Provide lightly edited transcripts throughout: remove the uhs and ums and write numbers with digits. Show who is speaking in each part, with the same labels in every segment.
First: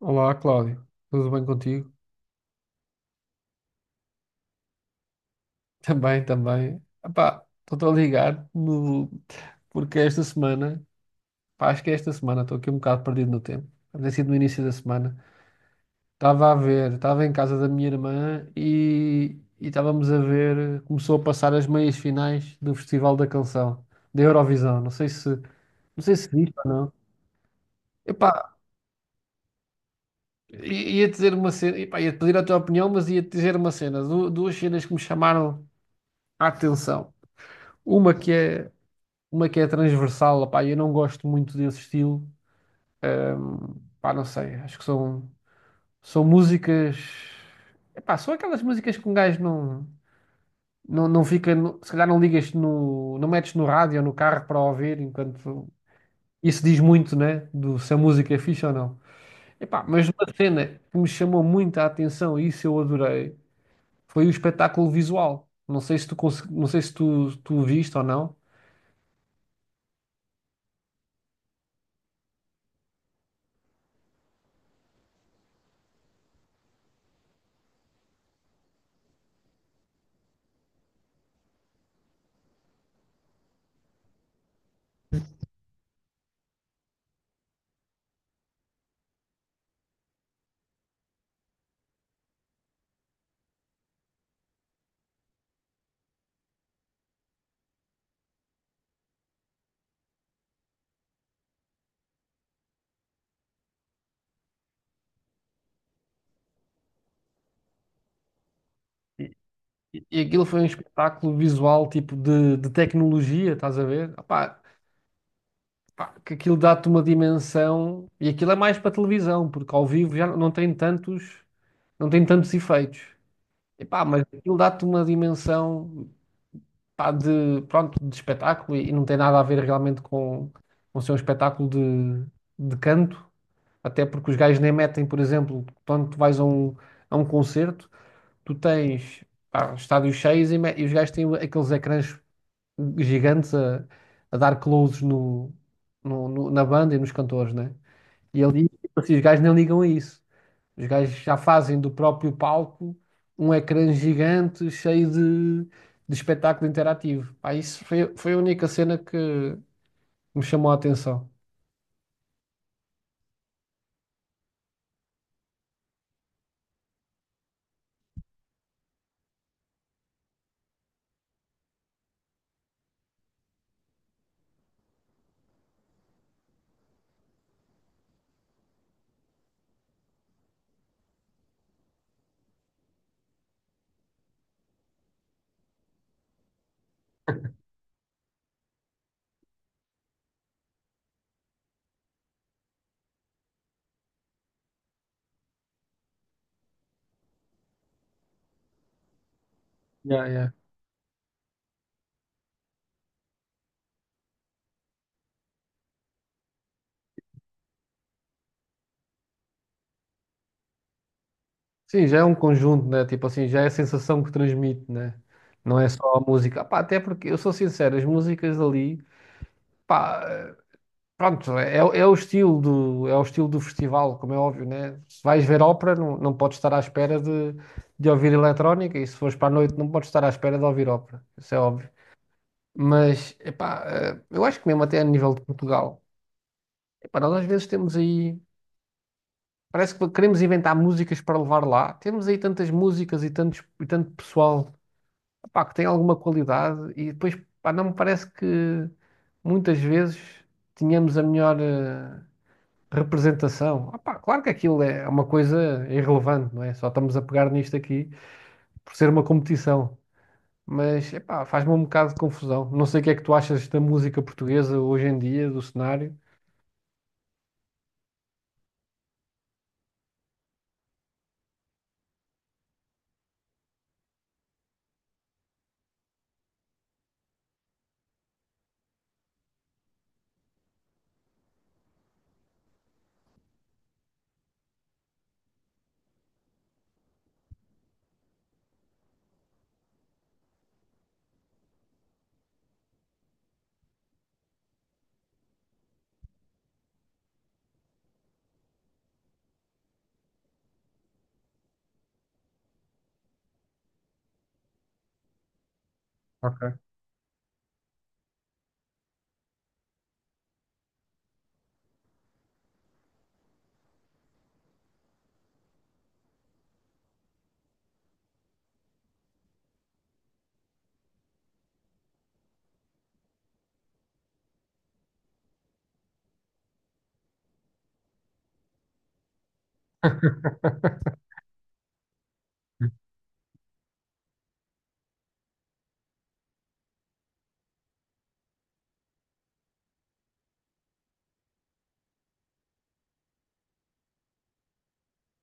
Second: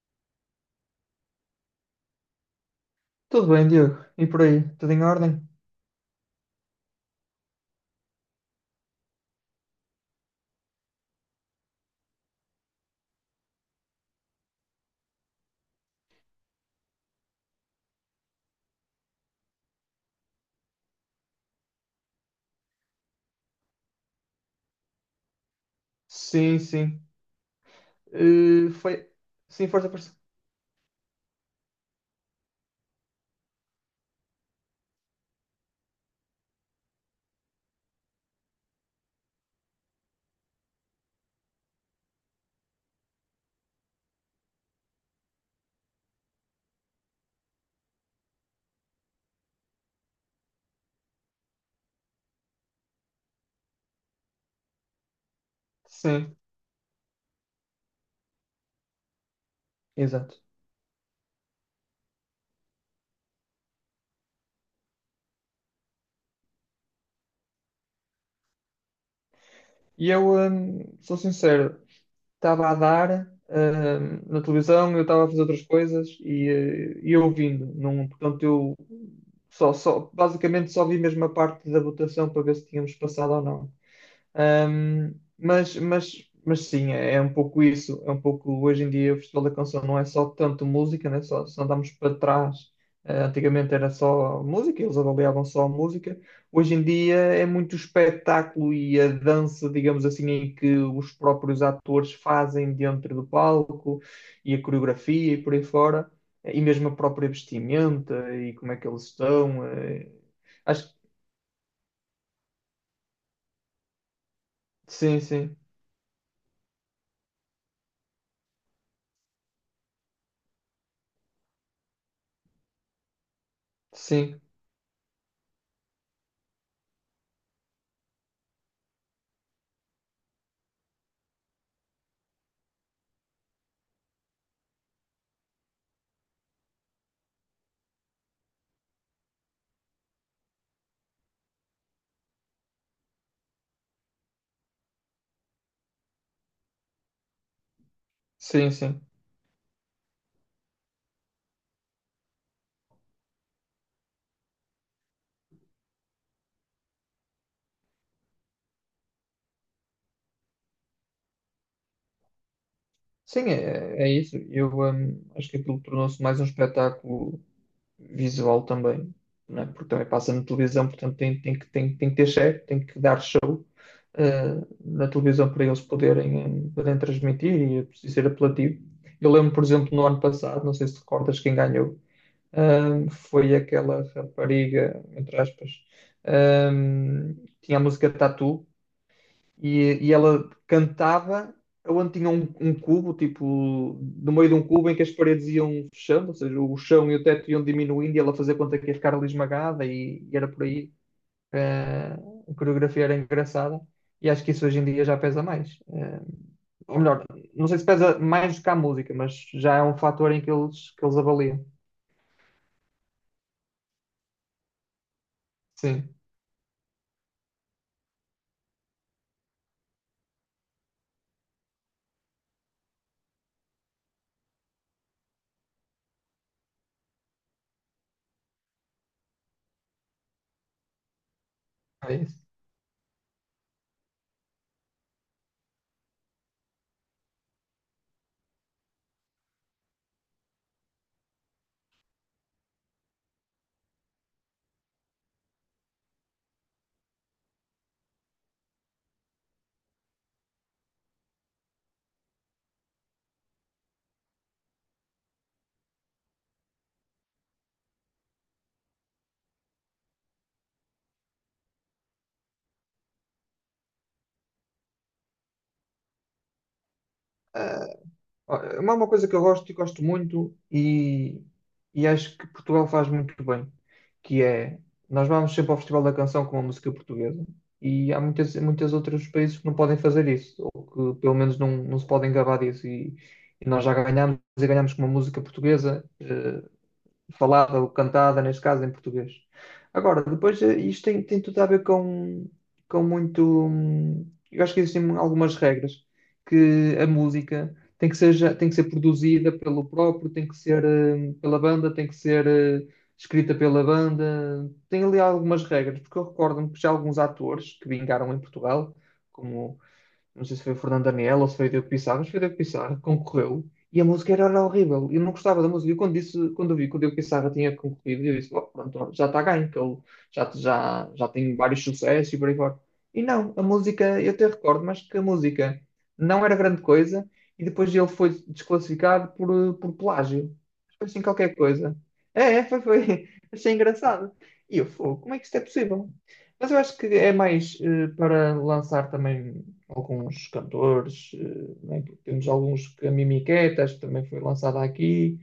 Speaker 1: Olá, Cláudio. Tudo bem contigo?
Speaker 2: Tudo bem, Diogo? E por aí? Tudo em ordem?
Speaker 1: Também, também. Epá, estou a ligar no... porque esta semana, pá, acho que é esta semana, estou aqui um bocado perdido no tempo. Deve ter sido no início da semana. Estava a ver, estava em casa da minha irmã e estávamos a ver, começou a passar as meias finais do Festival da Canção, da Eurovisão. Não sei se, não sei se viste
Speaker 2: Sim,
Speaker 1: ou não.
Speaker 2: sim.
Speaker 1: Epá,
Speaker 2: Foi. Sim, força, força.
Speaker 1: ia dizer uma cena, epá, ia-te pedir a tua opinião, mas ia-te dizer uma cena, duas cenas que me chamaram a atenção. Uma que é uma que é transversal, opá, eu não gosto muito desse estilo, pá, não sei, acho que são, são músicas, epá, são aquelas músicas que um gajo não, não, não fica, se calhar não ligas no, não metes no rádio ou no carro para ouvir, enquanto
Speaker 2: Sim,
Speaker 1: isso diz muito, né, do se a música é fixe ou não. Epá, mas uma
Speaker 2: exato.
Speaker 1: cena que me chamou muito a atenção e isso eu adorei, foi o espetáculo visual. Não sei se tu, não sei se tu o viste ou não.
Speaker 2: E eu, sou sincero, estava a dar, na televisão, eu estava a fazer outras coisas e ouvindo. Não, portanto, eu basicamente só vi mesmo a parte da votação para ver se tínhamos passado ou não. Mas sim, é um pouco isso. É um pouco hoje em dia o Festival da Canção não é só tanto música, né? Só, se andarmos para trás. Antigamente era só música, eles avaliavam só a música. Hoje em dia é muito o espetáculo e a dança, digamos assim, em que os próprios atores fazem dentro do palco e a coreografia e por aí fora, e mesmo a própria vestimenta e como é que eles estão.
Speaker 1: E e aquilo foi um
Speaker 2: Acho
Speaker 1: espetáculo visual, tipo de tecnologia, estás a ver? Opá,
Speaker 2: que sim, sim,
Speaker 1: pá, que aquilo dá-te uma dimensão. E aquilo é mais para televisão, porque ao vivo já não tem tantos, não tem tantos efeitos. E pá, mas
Speaker 2: sim,
Speaker 1: aquilo dá-te uma dimensão, pá, de, pronto, de espetáculo e não tem nada a ver realmente com ser um espetáculo de canto. Até porque os gajos nem metem, por exemplo, quando tu vais a um concerto, tu tens, pá, estádios cheios e os gajos têm aqueles ecrãs gigantes a dar closes no, na banda e nos cantores, né? E ele diz,
Speaker 2: sim,
Speaker 1: tipo
Speaker 2: sim.
Speaker 1: assim, os gajos nem ligam a isso. Os gajos já fazem do próprio palco um ecrã gigante cheio de espetáculo interativo. Pá, isso foi, foi a única cena que me chamou a atenção.
Speaker 2: Sim, é isso. Eu, acho que aquilo tornou-se mais um espetáculo visual também, né? Porque também passa na televisão, portanto tem que ter chefe, tem que dar show, eh, na televisão para eles poderem, poderem transmitir e é preciso ser apelativo. Eu lembro, por exemplo, no ano passado, não sei se recordas quem ganhou, foi aquela rapariga, entre aspas, hum, que tinha a música Tatu e ela cantava onde tinha um cubo, tipo, no meio de um cubo em que as paredes iam fechando, ou seja, o chão e o teto iam diminuindo e ela fazia conta que ia ficar ali esmagada
Speaker 1: Yeah,
Speaker 2: e era
Speaker 1: yeah.
Speaker 2: por aí. Eh, a coreografia era engraçada e acho que isso hoje em dia já pesa mais. Ou melhor, não sei se pesa mais do que a música, mas já é um fator em que que eles avaliam.
Speaker 1: Sim, já é um conjunto, né? Tipo assim, já é a sensação que transmite, né? Não é só
Speaker 2: Sim,
Speaker 1: a música. Pá, até porque, eu sou sincero, as músicas ali, pá, pronto, é, é o estilo do, é o estilo do festival, como é óbvio, né? Se vais ver ópera, não, não podes estar à espera de ouvir eletrónica, e se fores para a noite, não podes estar à espera de ouvir ópera, isso é óbvio.
Speaker 2: é isso.
Speaker 1: Mas, epá, eu acho que mesmo até a nível de Portugal, epá, nós às vezes temos aí, parece que queremos inventar músicas para levar lá, temos aí tantas músicas e, tantos, e tanto pessoal, epá, que tem alguma qualidade, e depois, pá, não me parece que muitas vezes tínhamos a melhor. Representação. Ah pá, claro que aquilo é uma coisa irrelevante, não é? Só estamos a pegar nisto aqui por ser uma competição. Mas epá, faz-me um bocado de confusão. Não sei o que é que tu achas da música portuguesa hoje em dia, do cenário.
Speaker 2: Ó, é uma coisa que eu gosto e gosto muito e acho que Portugal faz muito bem, que é, nós vamos sempre ao Festival da Canção com a música portuguesa e há muitas, outros países que não podem fazer isso, ou que pelo menos não se podem gabar disso e nós já ganhamos e ganhamos com uma música portuguesa, falada ou cantada, neste caso, em português. Agora, depois, isto tem tudo a ver com muito. Eu acho que existem algumas regras que a música tem que ser produzida pelo próprio, tem que ser pela banda, tem que ser escrita pela banda. Tem ali algumas regras, porque eu recordo-me
Speaker 1: Ok.
Speaker 2: que já alguns atores que vingaram em Portugal, como não sei se foi o Fernando Daniel ou se foi o Diogo Pissarro, mas foi o Diogo Pissarro concorreu e a música era horrível. Eu não gostava da música. E quando, disse, quando eu vi que o Diogo Pissarro tinha concorrido, eu disse: "Bom, pronto, já está ganho, que ele já tem vários sucessos e por aí fora." E não, a música, eu até recordo, mas que a música não era grande coisa e depois ele foi desclassificado por plágio. Foi assim qualquer coisa. É, é, foi, foi. Achei engraçado. E eu, "Fogo, como é que isto é possível?" Mas eu acho que é mais para lançar também alguns cantores, né? Temos alguns que a mimiqueta Mimiquetas também foi lançada aqui.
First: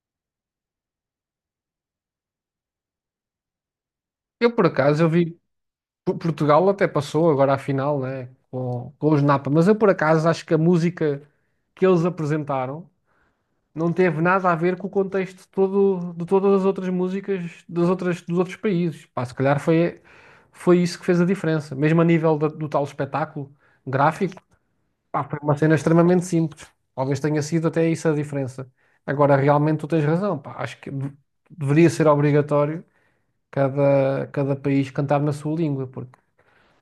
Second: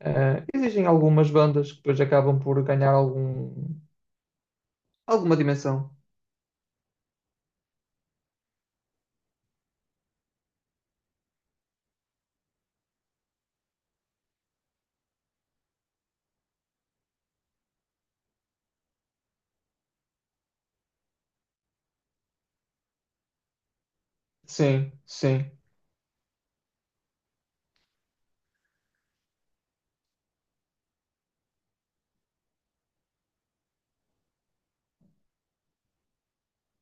Speaker 2: Existem algumas bandas que depois acabam por ganhar
Speaker 1: Eu, por acaso, eu
Speaker 2: alguma
Speaker 1: vi
Speaker 2: dimensão.
Speaker 1: Portugal até passou agora à final, né, com os Napa, mas eu, por acaso, acho que a música que eles apresentaram não teve nada a ver com o contexto todo de todas as outras músicas das outras, dos outros países. Pá, se calhar foi, foi isso que fez a diferença. Mesmo a nível do tal espetáculo gráfico,
Speaker 2: Sim,
Speaker 1: pá, foi
Speaker 2: sim.
Speaker 1: uma cena extremamente simples. Talvez tenha sido até isso a diferença. Agora, realmente, tu tens razão. Pá, acho que deveria ser obrigatório cada, cada país cantar na sua língua, porque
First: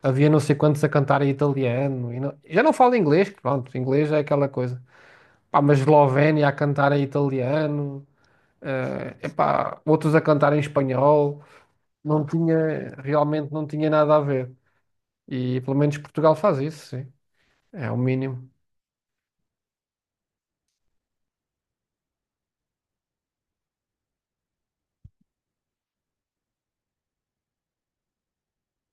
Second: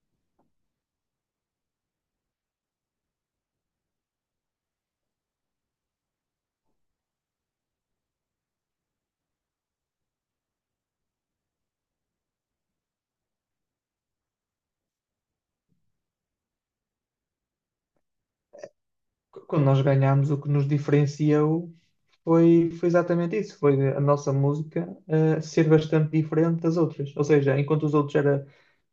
Speaker 1: havia não sei quantos a cantar em italiano. E já não falo inglês, que pronto, inglês é aquela coisa. Pá, mas Eslovénia a cantar em italiano epá, outros a cantar em espanhol, não tinha, realmente não tinha nada a ver. E pelo menos Portugal faz isso, sim. É o mínimo.
Speaker 2: Quando nós ganhamos, o que nos diferencia foi exatamente isso, foi a nossa música ser bastante diferente das outras. Ou seja, enquanto os outros era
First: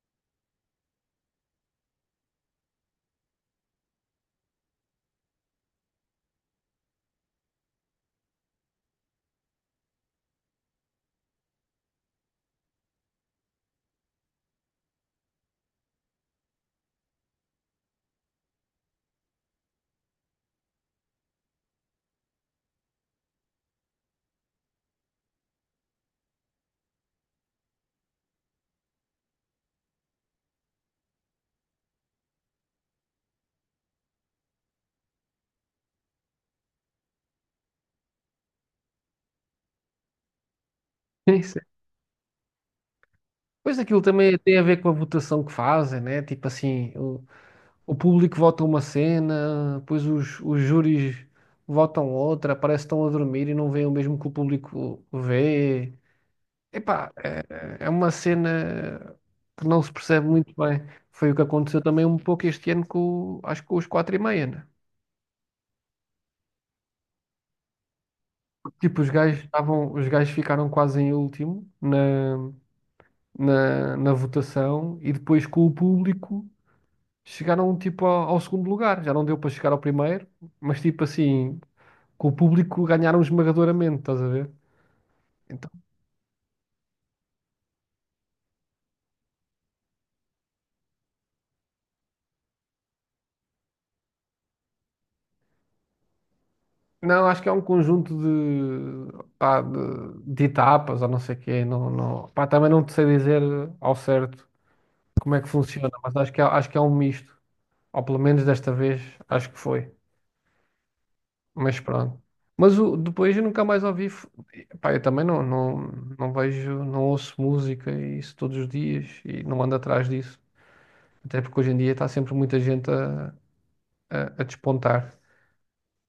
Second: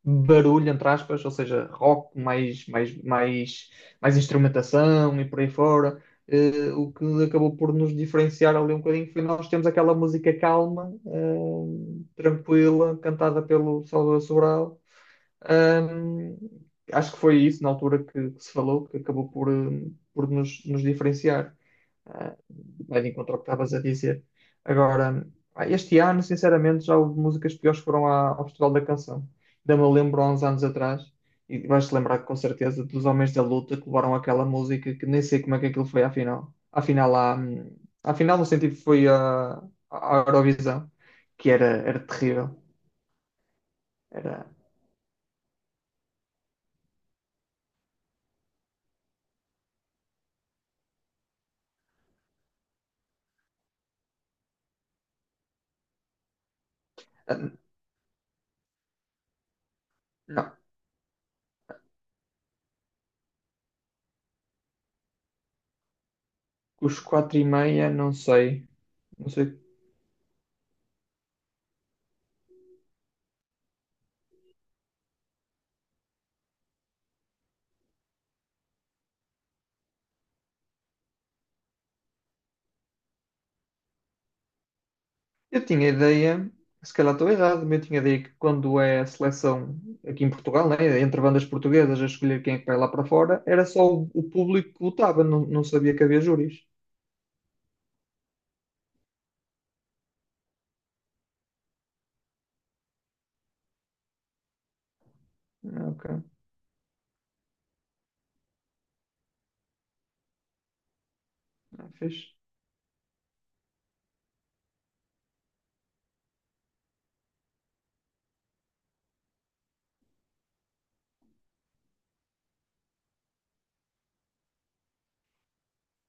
Speaker 2: barulho, entre aspas, ou seja, rock, mais instrumentação e por aí fora, o que acabou por nos diferenciar ali um bocadinho foi nós temos aquela música calma, tranquila, cantada pelo Salvador Sobral. Ahm, acho que foi isso na altura que se falou, que acabou por nos diferenciar. Ah, vai de encontro ao que estavas a dizer. Agora, este ano, sinceramente, já houve músicas piores que foram ao Festival da Canção. Ainda me lembro há uns anos atrás, e vais-te lembrar com certeza dos Homens da Luta que levaram aquela música que nem sei como é que aquilo foi à final. Afinal, à final, no sentido que foi à Eurovisão, que
Speaker 1: Isso.
Speaker 2: era terrível.
Speaker 1: Pois aquilo também
Speaker 2: Era,
Speaker 1: tem a ver com a votação que fazem, né? Tipo assim, o público vota uma cena, depois os júris votam outra, parece que estão a dormir e não veem o mesmo que o público vê. Epá,
Speaker 2: ah,
Speaker 1: é uma cena que não se percebe
Speaker 2: não,
Speaker 1: muito bem. Foi o que aconteceu também um pouco este ano com, acho que com os quatro e meia, né?
Speaker 2: os quatro e meia, não sei.
Speaker 1: Tipo, os
Speaker 2: Não
Speaker 1: gajos
Speaker 2: sei.
Speaker 1: estavam, os gajos ficaram quase em último na, na, na votação e depois com o público chegaram tipo ao, ao segundo lugar. Já não deu para chegar ao primeiro, mas tipo assim, com o público ganharam esmagadoramente, estás a ver?
Speaker 2: Eu
Speaker 1: Então,
Speaker 2: tinha ideia, se calhar estou errado, mas eu tinha ideia que quando é a seleção aqui em Portugal, né, entre bandas portuguesas a escolher quem é que vai lá para fora, era só o público que votava, não sabia que havia júris.
Speaker 1: não, acho que é um conjunto de, pá, de etapas ou não sei o quê. Não, não, pá, também não te sei dizer ao certo como é que
Speaker 2: Ah,
Speaker 1: funciona,
Speaker 2: ok.
Speaker 1: mas acho que é um misto. Ou pelo menos desta vez, acho que foi. Mas
Speaker 2: Ah,
Speaker 1: pronto.
Speaker 2: fixe.
Speaker 1: Mas o, depois eu nunca mais ouvi. Pá, eu também não, não, não vejo, não ouço música e isso todos os dias e não ando atrás disso. Até porque hoje em dia está sempre muita gente a despontar.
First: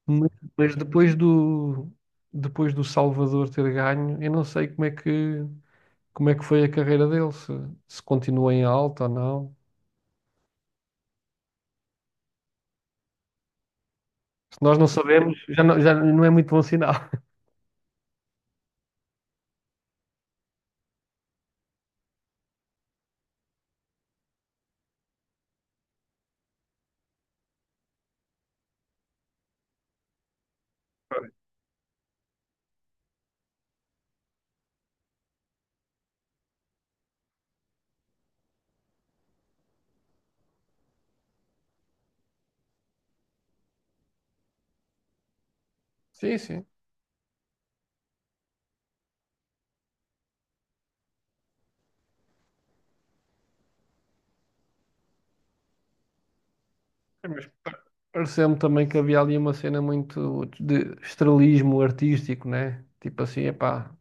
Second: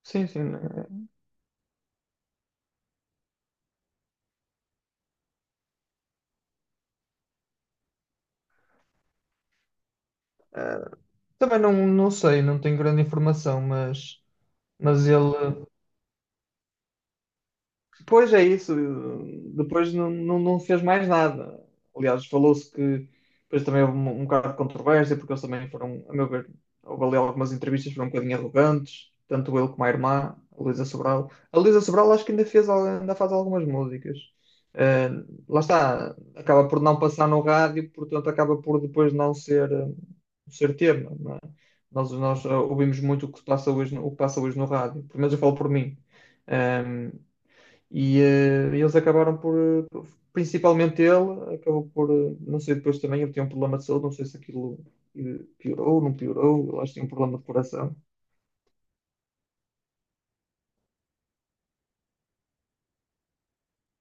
Speaker 2: Sim,
Speaker 1: Mas,
Speaker 2: sim,
Speaker 1: mas
Speaker 2: né.
Speaker 1: depois do Salvador ter ganho, eu não sei como é que foi a carreira dele, se continua em alta ou não.
Speaker 2: Ah, também não sei, não tenho grande informação, mas,
Speaker 1: Se nós não
Speaker 2: mas ele.
Speaker 1: sabemos, já não é muito bom sinal.
Speaker 2: Pois é isso. Depois não fez mais nada. Aliás, falou-se que depois também houve um bocado de controvérsia, porque eles também foram, a meu ver, houve ali algumas entrevistas que foram um bocadinho arrogantes, tanto ele como a irmã, a Luísa Sobral. A Luísa Sobral acho que ainda faz algumas músicas. Lá está, acaba por não passar no rádio, portanto acaba por depois não ser tema. Não é? Nós ouvimos muito o que passa hoje, o que passa hoje no rádio, pelo menos eu falo por mim.
Speaker 1: Sim, sim.
Speaker 2: Um, e eles acabaram por, principalmente ele, acabou por, não sei, depois também ele tinha um problema de saúde, não sei se aquilo piorou, não piorou, eu acho que tinha um
Speaker 1: É,
Speaker 2: problema de
Speaker 1: mas
Speaker 2: coração.
Speaker 1: pareceu-me também que havia ali uma cena muito de estrelismo artístico, né? Tipo assim, epá,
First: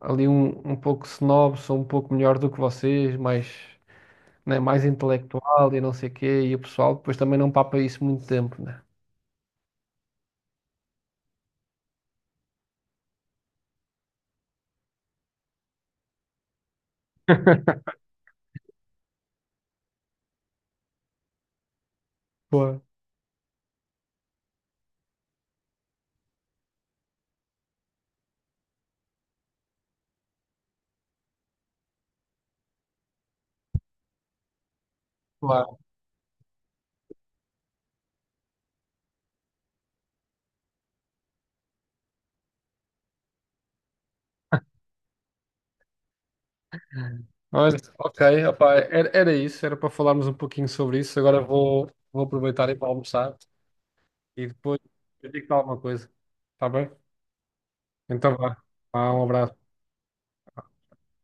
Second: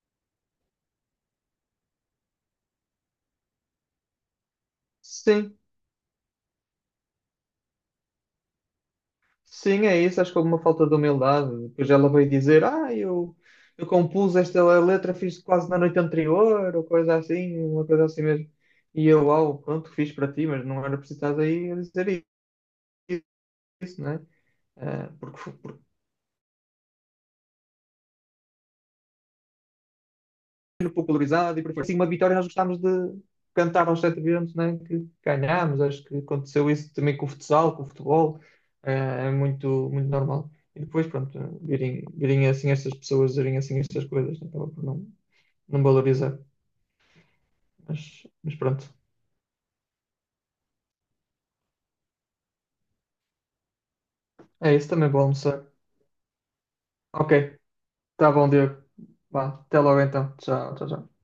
Speaker 1: ali um, um pouco snob, sou um pouco melhor do que vocês, mais, né, mais
Speaker 2: Sim,
Speaker 1: intelectual e não sei o quê, e o pessoal depois também não papa isso muito tempo, né?
Speaker 2: sim, é isso, acho que houve uma falta de humildade. Depois ela veio dizer, ah, eu, compus esta letra, fiz quase na noite anterior, ou coisa assim, uma coisa assim mesmo. E eu, uau, pronto, fiz para ti, mas não era preciso estar aí a dizer
Speaker 1: Claro.
Speaker 2: isso, né? Porque, popularizado e por aí fora. Sim, uma vitória nós gostámos de cantar aos sete ventos, né? Que
Speaker 1: Claro.
Speaker 2: ganhámos, acho que aconteceu isso também com o futsal, com o futebol, é muito, muito normal. E depois, pronto, virem, virem assim estas pessoas, virem assim estas coisas, né? Acaba por não valorizar.
Speaker 1: Mas,
Speaker 2: Mas,
Speaker 1: ok,
Speaker 2: mas
Speaker 1: opá,
Speaker 2: pronto,
Speaker 1: era, era isso, era para falarmos um pouquinho sobre isso. Agora vou, vou aproveitar e ir para almoçar e
Speaker 2: é
Speaker 1: depois
Speaker 2: isso também, vou
Speaker 1: eu digo-te
Speaker 2: almoçar.
Speaker 1: alguma coisa, tá bem?
Speaker 2: Ok, tá
Speaker 1: Então
Speaker 2: bom,
Speaker 1: vá,
Speaker 2: Diego.
Speaker 1: vá, um
Speaker 2: Vá,
Speaker 1: abraço.
Speaker 2: até logo então. Tchau, tchau, tchau.